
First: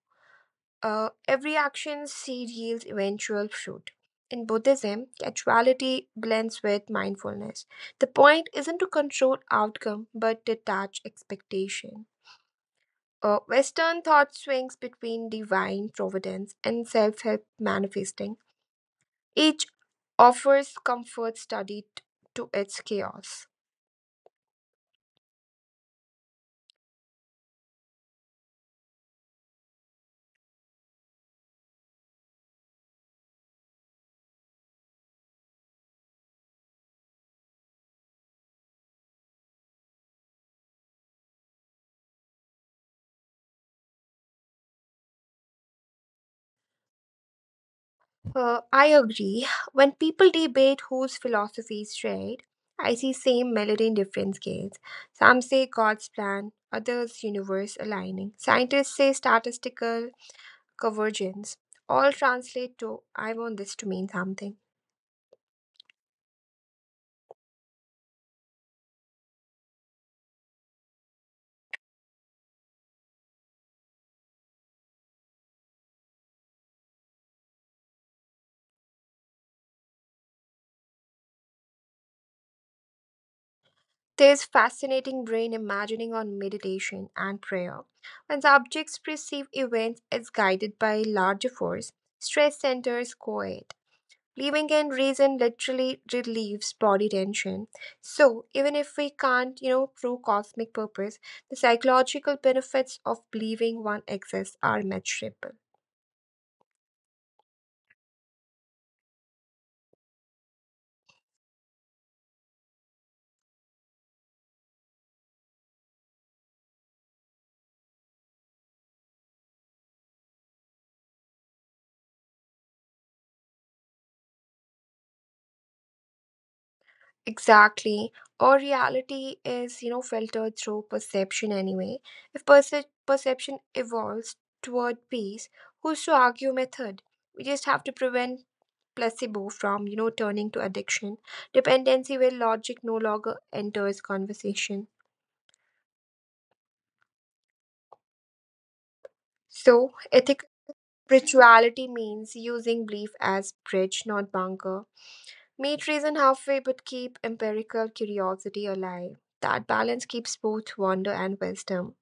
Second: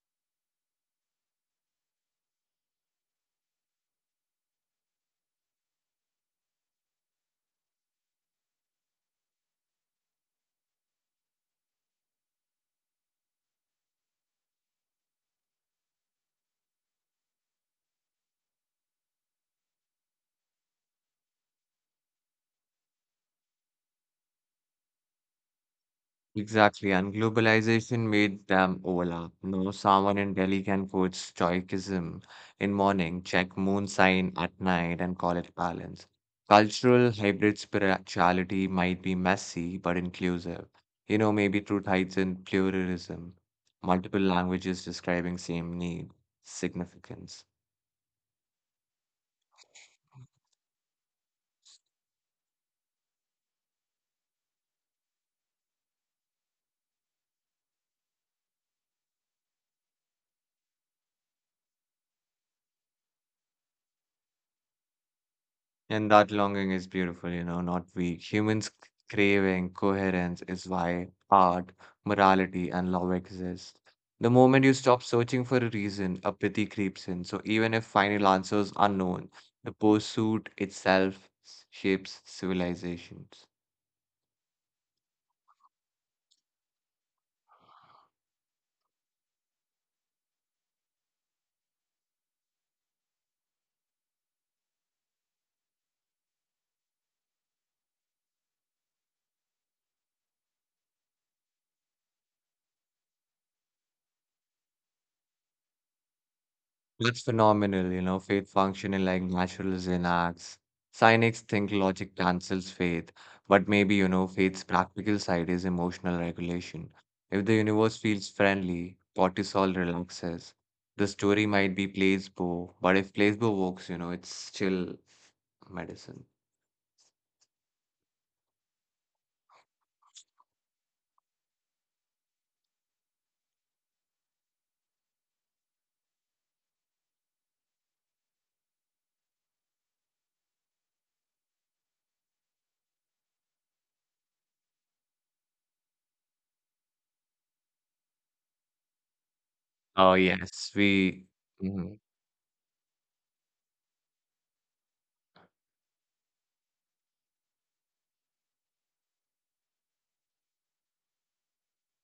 Every action seed yields eventual fruit. In Buddhism, casuality blends with mindfulness. The point isn't to control outcome but detach expectation. Western thought swings between divine providence and self help manifesting. Each offers comfort studied to its chaos. Exactly, and globalization made them overlap. No, someone in Delhi can quote Stoicism in morning, check moon sign at night, and call it balance. Cultural hybrid spirituality might be messy but inclusive. You know, maybe truth hides in pluralism, multiple languages describing same need, significance. I agree. When people debate whose philosophy is right, I see same melody in different scales. Some say God's plan, others universe aligning. Scientists say statistical convergence. All translate to I want this to mean something. And that longing is beautiful, you know, not weak. Humans craving coherence is why art, morality, and love exist. The moment you stop searching for a reason, apathy creeps in. So even if final answers are known, the pursuit itself shapes civilizations. There's fascinating brain imagining on meditation and prayer. When subjects perceive events as guided by larger force, stress centers quiet. Believing in reason literally relieves body tension. So even if we can't, prove cosmic purpose, the psychological benefits of believing one exists are measurable. That's phenomenal, you know, faith functioning like naturalism acts. Cynics think logic cancels faith, but maybe, you know, faith's practical side is emotional regulation. If the universe feels friendly, cortisol relaxes. The story might be placebo, but if placebo works, you know, it's still medicine. Exactly. Or reality is, filtered through perception anyway. If perception evolves toward peace, who's to argue method? We just have to prevent placebo from, turning to addiction, dependency where logic no longer enters conversation. So, Oh, ethical yes, we. spirituality Mhm. means using belief as bridge, not bunker. Meet reason halfway, but keep empirical curiosity alive. That balance keeps both wonder and wisdom.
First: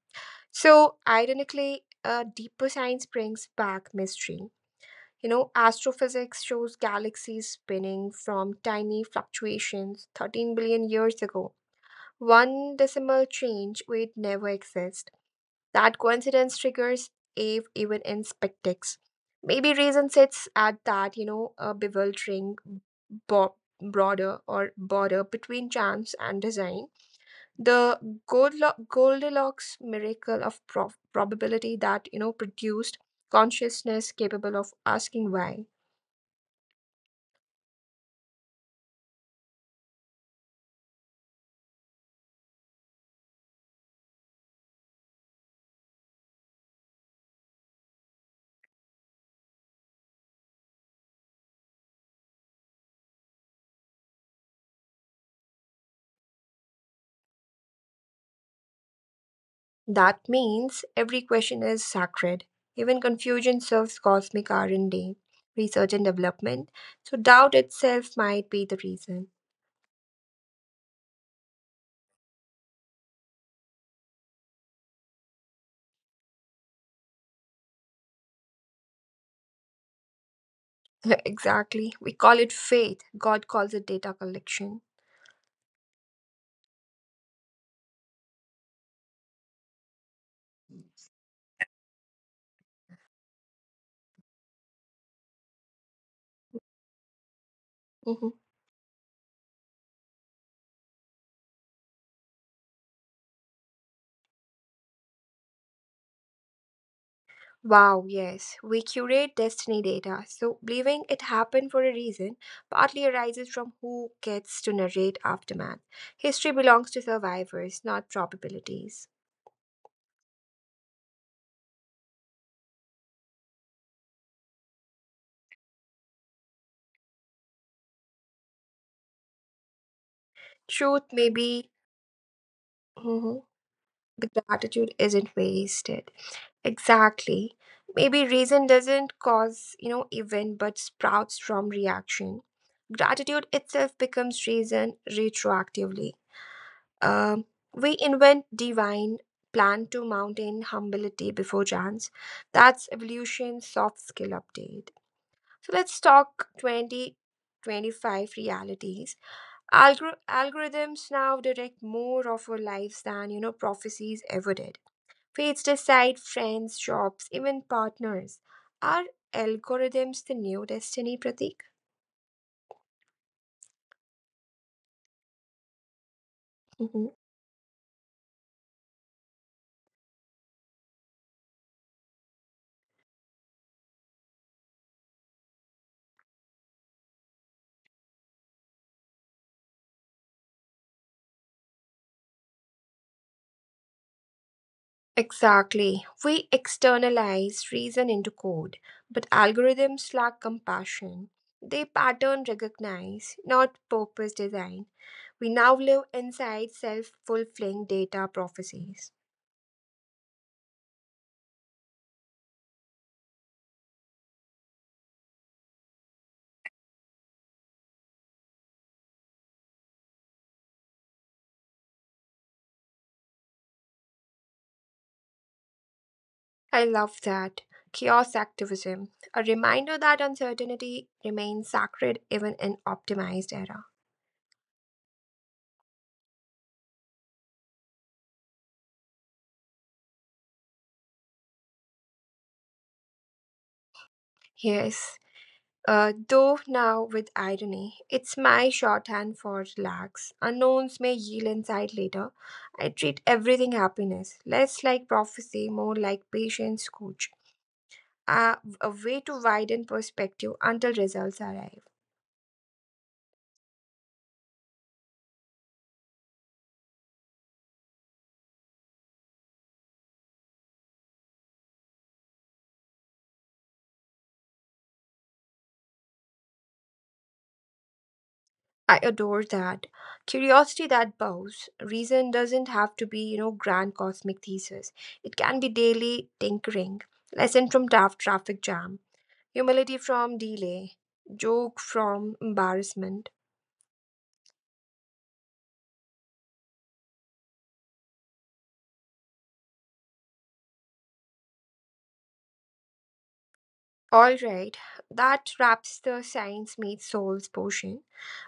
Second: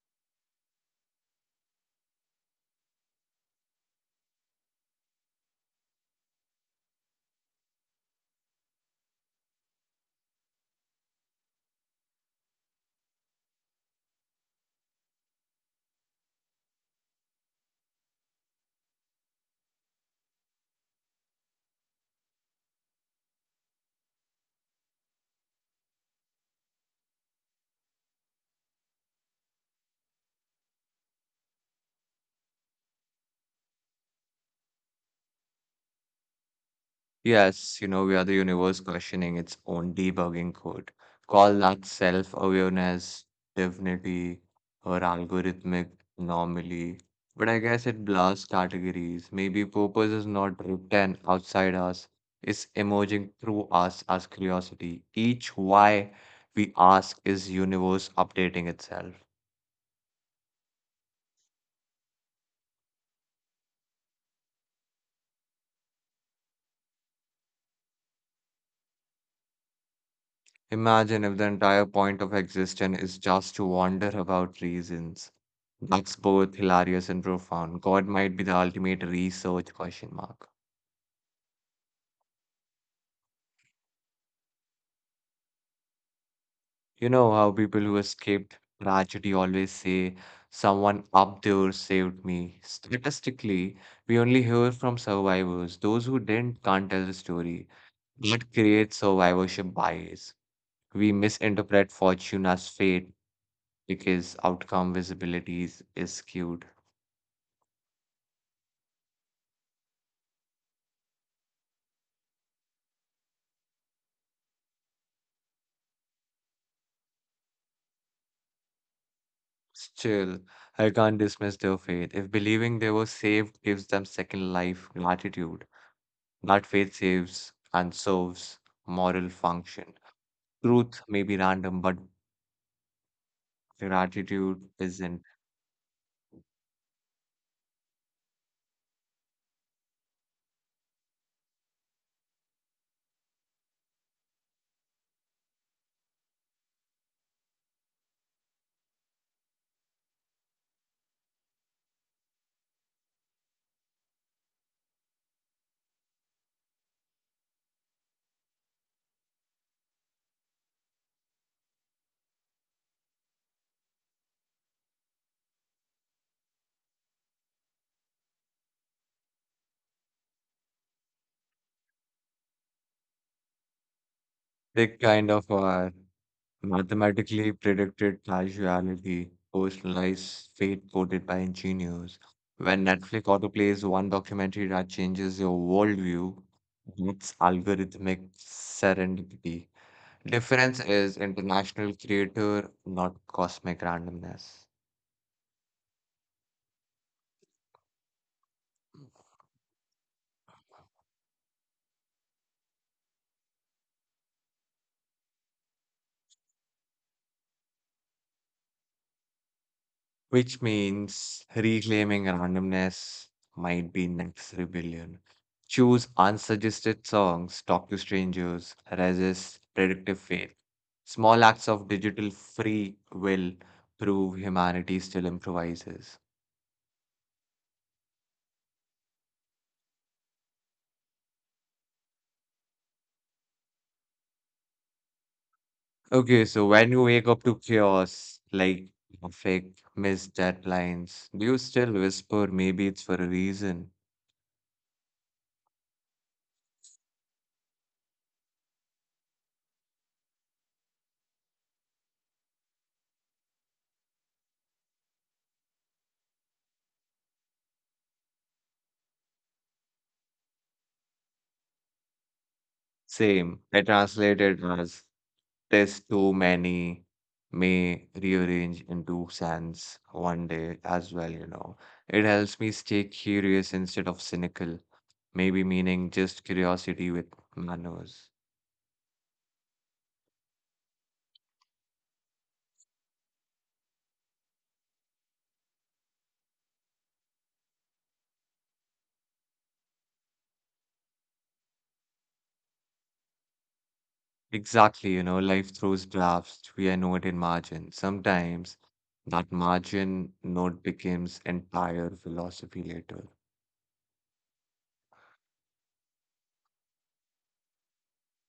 So, ironically, a deeper science brings back mystery. You know, astrophysics shows galaxies spinning from tiny fluctuations 13 billion years ago. One decimal change would never exist. That coincidence triggers Ave even in spectics. Maybe reason sits at that, a bewildering bo- broader or border between chance and design the Goldilocks miracle of probability that produced consciousness capable of asking why. Yes, you know, we are the universe questioning its own debugging code. Call that self-awareness, divinity, or algorithmic anomaly. But I guess it blurs categories. Maybe purpose is not written outside us, it's emerging through us as curiosity. Each why we ask is universe updating itself. That means every question is sacred. Even confusion serves cosmic R&D, research and development. So doubt itself might be the reason. Imagine if the entire point of existence is just to wonder about reasons. That's both hilarious and profound. God might be the ultimate research question mark. exactly. We call it faith. God calls it data collection. You know how people who escaped tragedy always say, someone up there saved me. Statistically, we only hear from survivors. Those who didn't can't tell the story. Mm-hmm. That creates survivorship bias. We misinterpret fortune as fate because outcome visibility is skewed. Wow, yes. We curate destiny data, so believing it happened for a reason partly arises from who gets to narrate aftermath. History belongs to survivors, not probabilities. Still, I can't dismiss their faith. If believing they were saved gives them second life gratitude, not faith saves and serves moral function. Truth Truth may may be be, random, but mhm, but gratitude gratitude isn't. isn't wasted. Exactly. Maybe reason doesn't cause, event but sprouts from reaction. Gratitude itself becomes reason retroactively. Um, we invent divine, plan to mountain humility before chance. That's evolution soft skill update. So let's talk 2025 realities. Algorithms now direct more of our lives than prophecies ever did. Fates decide friends, jobs, even partners. Are algorithms the new destiny, Pratik? They kind of are Mhm. mathematically predicted casuality, personalized fate coded by engineers. When Netflix autoplays one documentary that changes your worldview, it's algorithmic serendipity. Difference is international creator, not cosmic randomness, Exactly. We externalize reason into code, but algorithms lack compassion. They pattern recognize, not purpose design. We now live inside self fulfilling data prophecies. which means reclaiming randomness might be next rebellion. Choose unsuggested songs, talk to strangers, resist predictive faith. Small acts of digital free will prove humanity still improvises. I love that. Chaos activism, a reminder that uncertainty remains sacred even in optimized era. Okay, so when you wake up to chaos, like fake missed deadlines, do you still whisper, maybe it's for a reason? Yes, though now with irony, it's my shorthand for relax. Unknowns may yield insight later. I treat everything happiness, less like prophecy, more like patience coach. Uh, a way to widen perspective until results arrive. Same. I translated as "There's too many may rearrange into sands one day" as well, you know. It helps me stay curious instead of cynical, maybe meaning just curiosity with manners. I adore that. Curiosity that bows. Reason doesn't have to be, grand cosmic thesis. It can be daily tinkering. Lesson from tough traffic jam. Humility from delay. Joke from embarrassment. Exactly, you know, life throws drafts, we are note in margin. Sometimes that margin note becomes entire philosophy later. All right, that wraps the science meets souls portion.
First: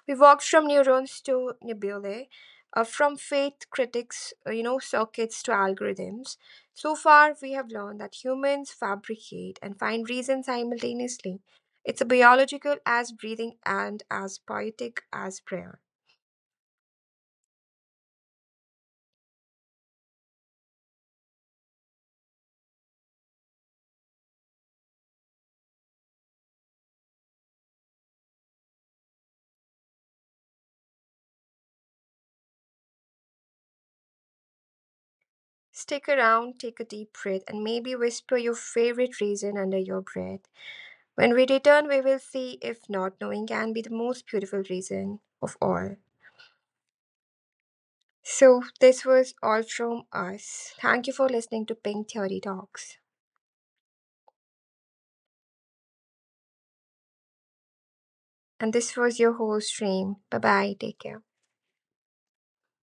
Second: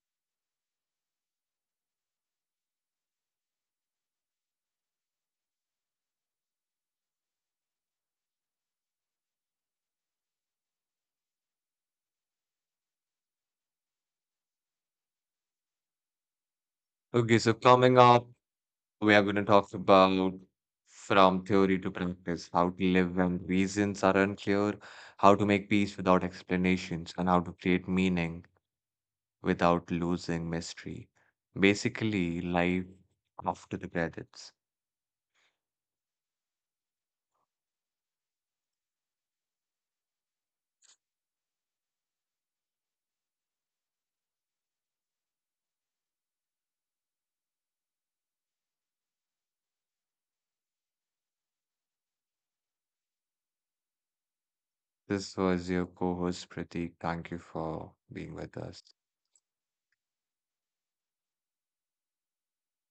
We walked from neurons to nebulae, from faith critics, circuits to algorithms. So far, we have learned that humans fabricate and find reason simultaneously. It's a biological as breathing and as poetic as prayer. Okay, so coming up, we are going to talk about from theory to practice, how to live when reasons are unclear, how to make peace without explanations, and how to create meaning without losing mystery. Basically, life after the credits. Stick around, take a deep breath, and maybe whisper your favorite reason under your breath. When we return, we will see if not knowing can be the most beautiful reason of all. So, this was all from us. Thank you for listening to Pink Theory Talks. This was your co host Pratik. Thank you for being with And us. this was your host, Reem. Bye bye. Take care.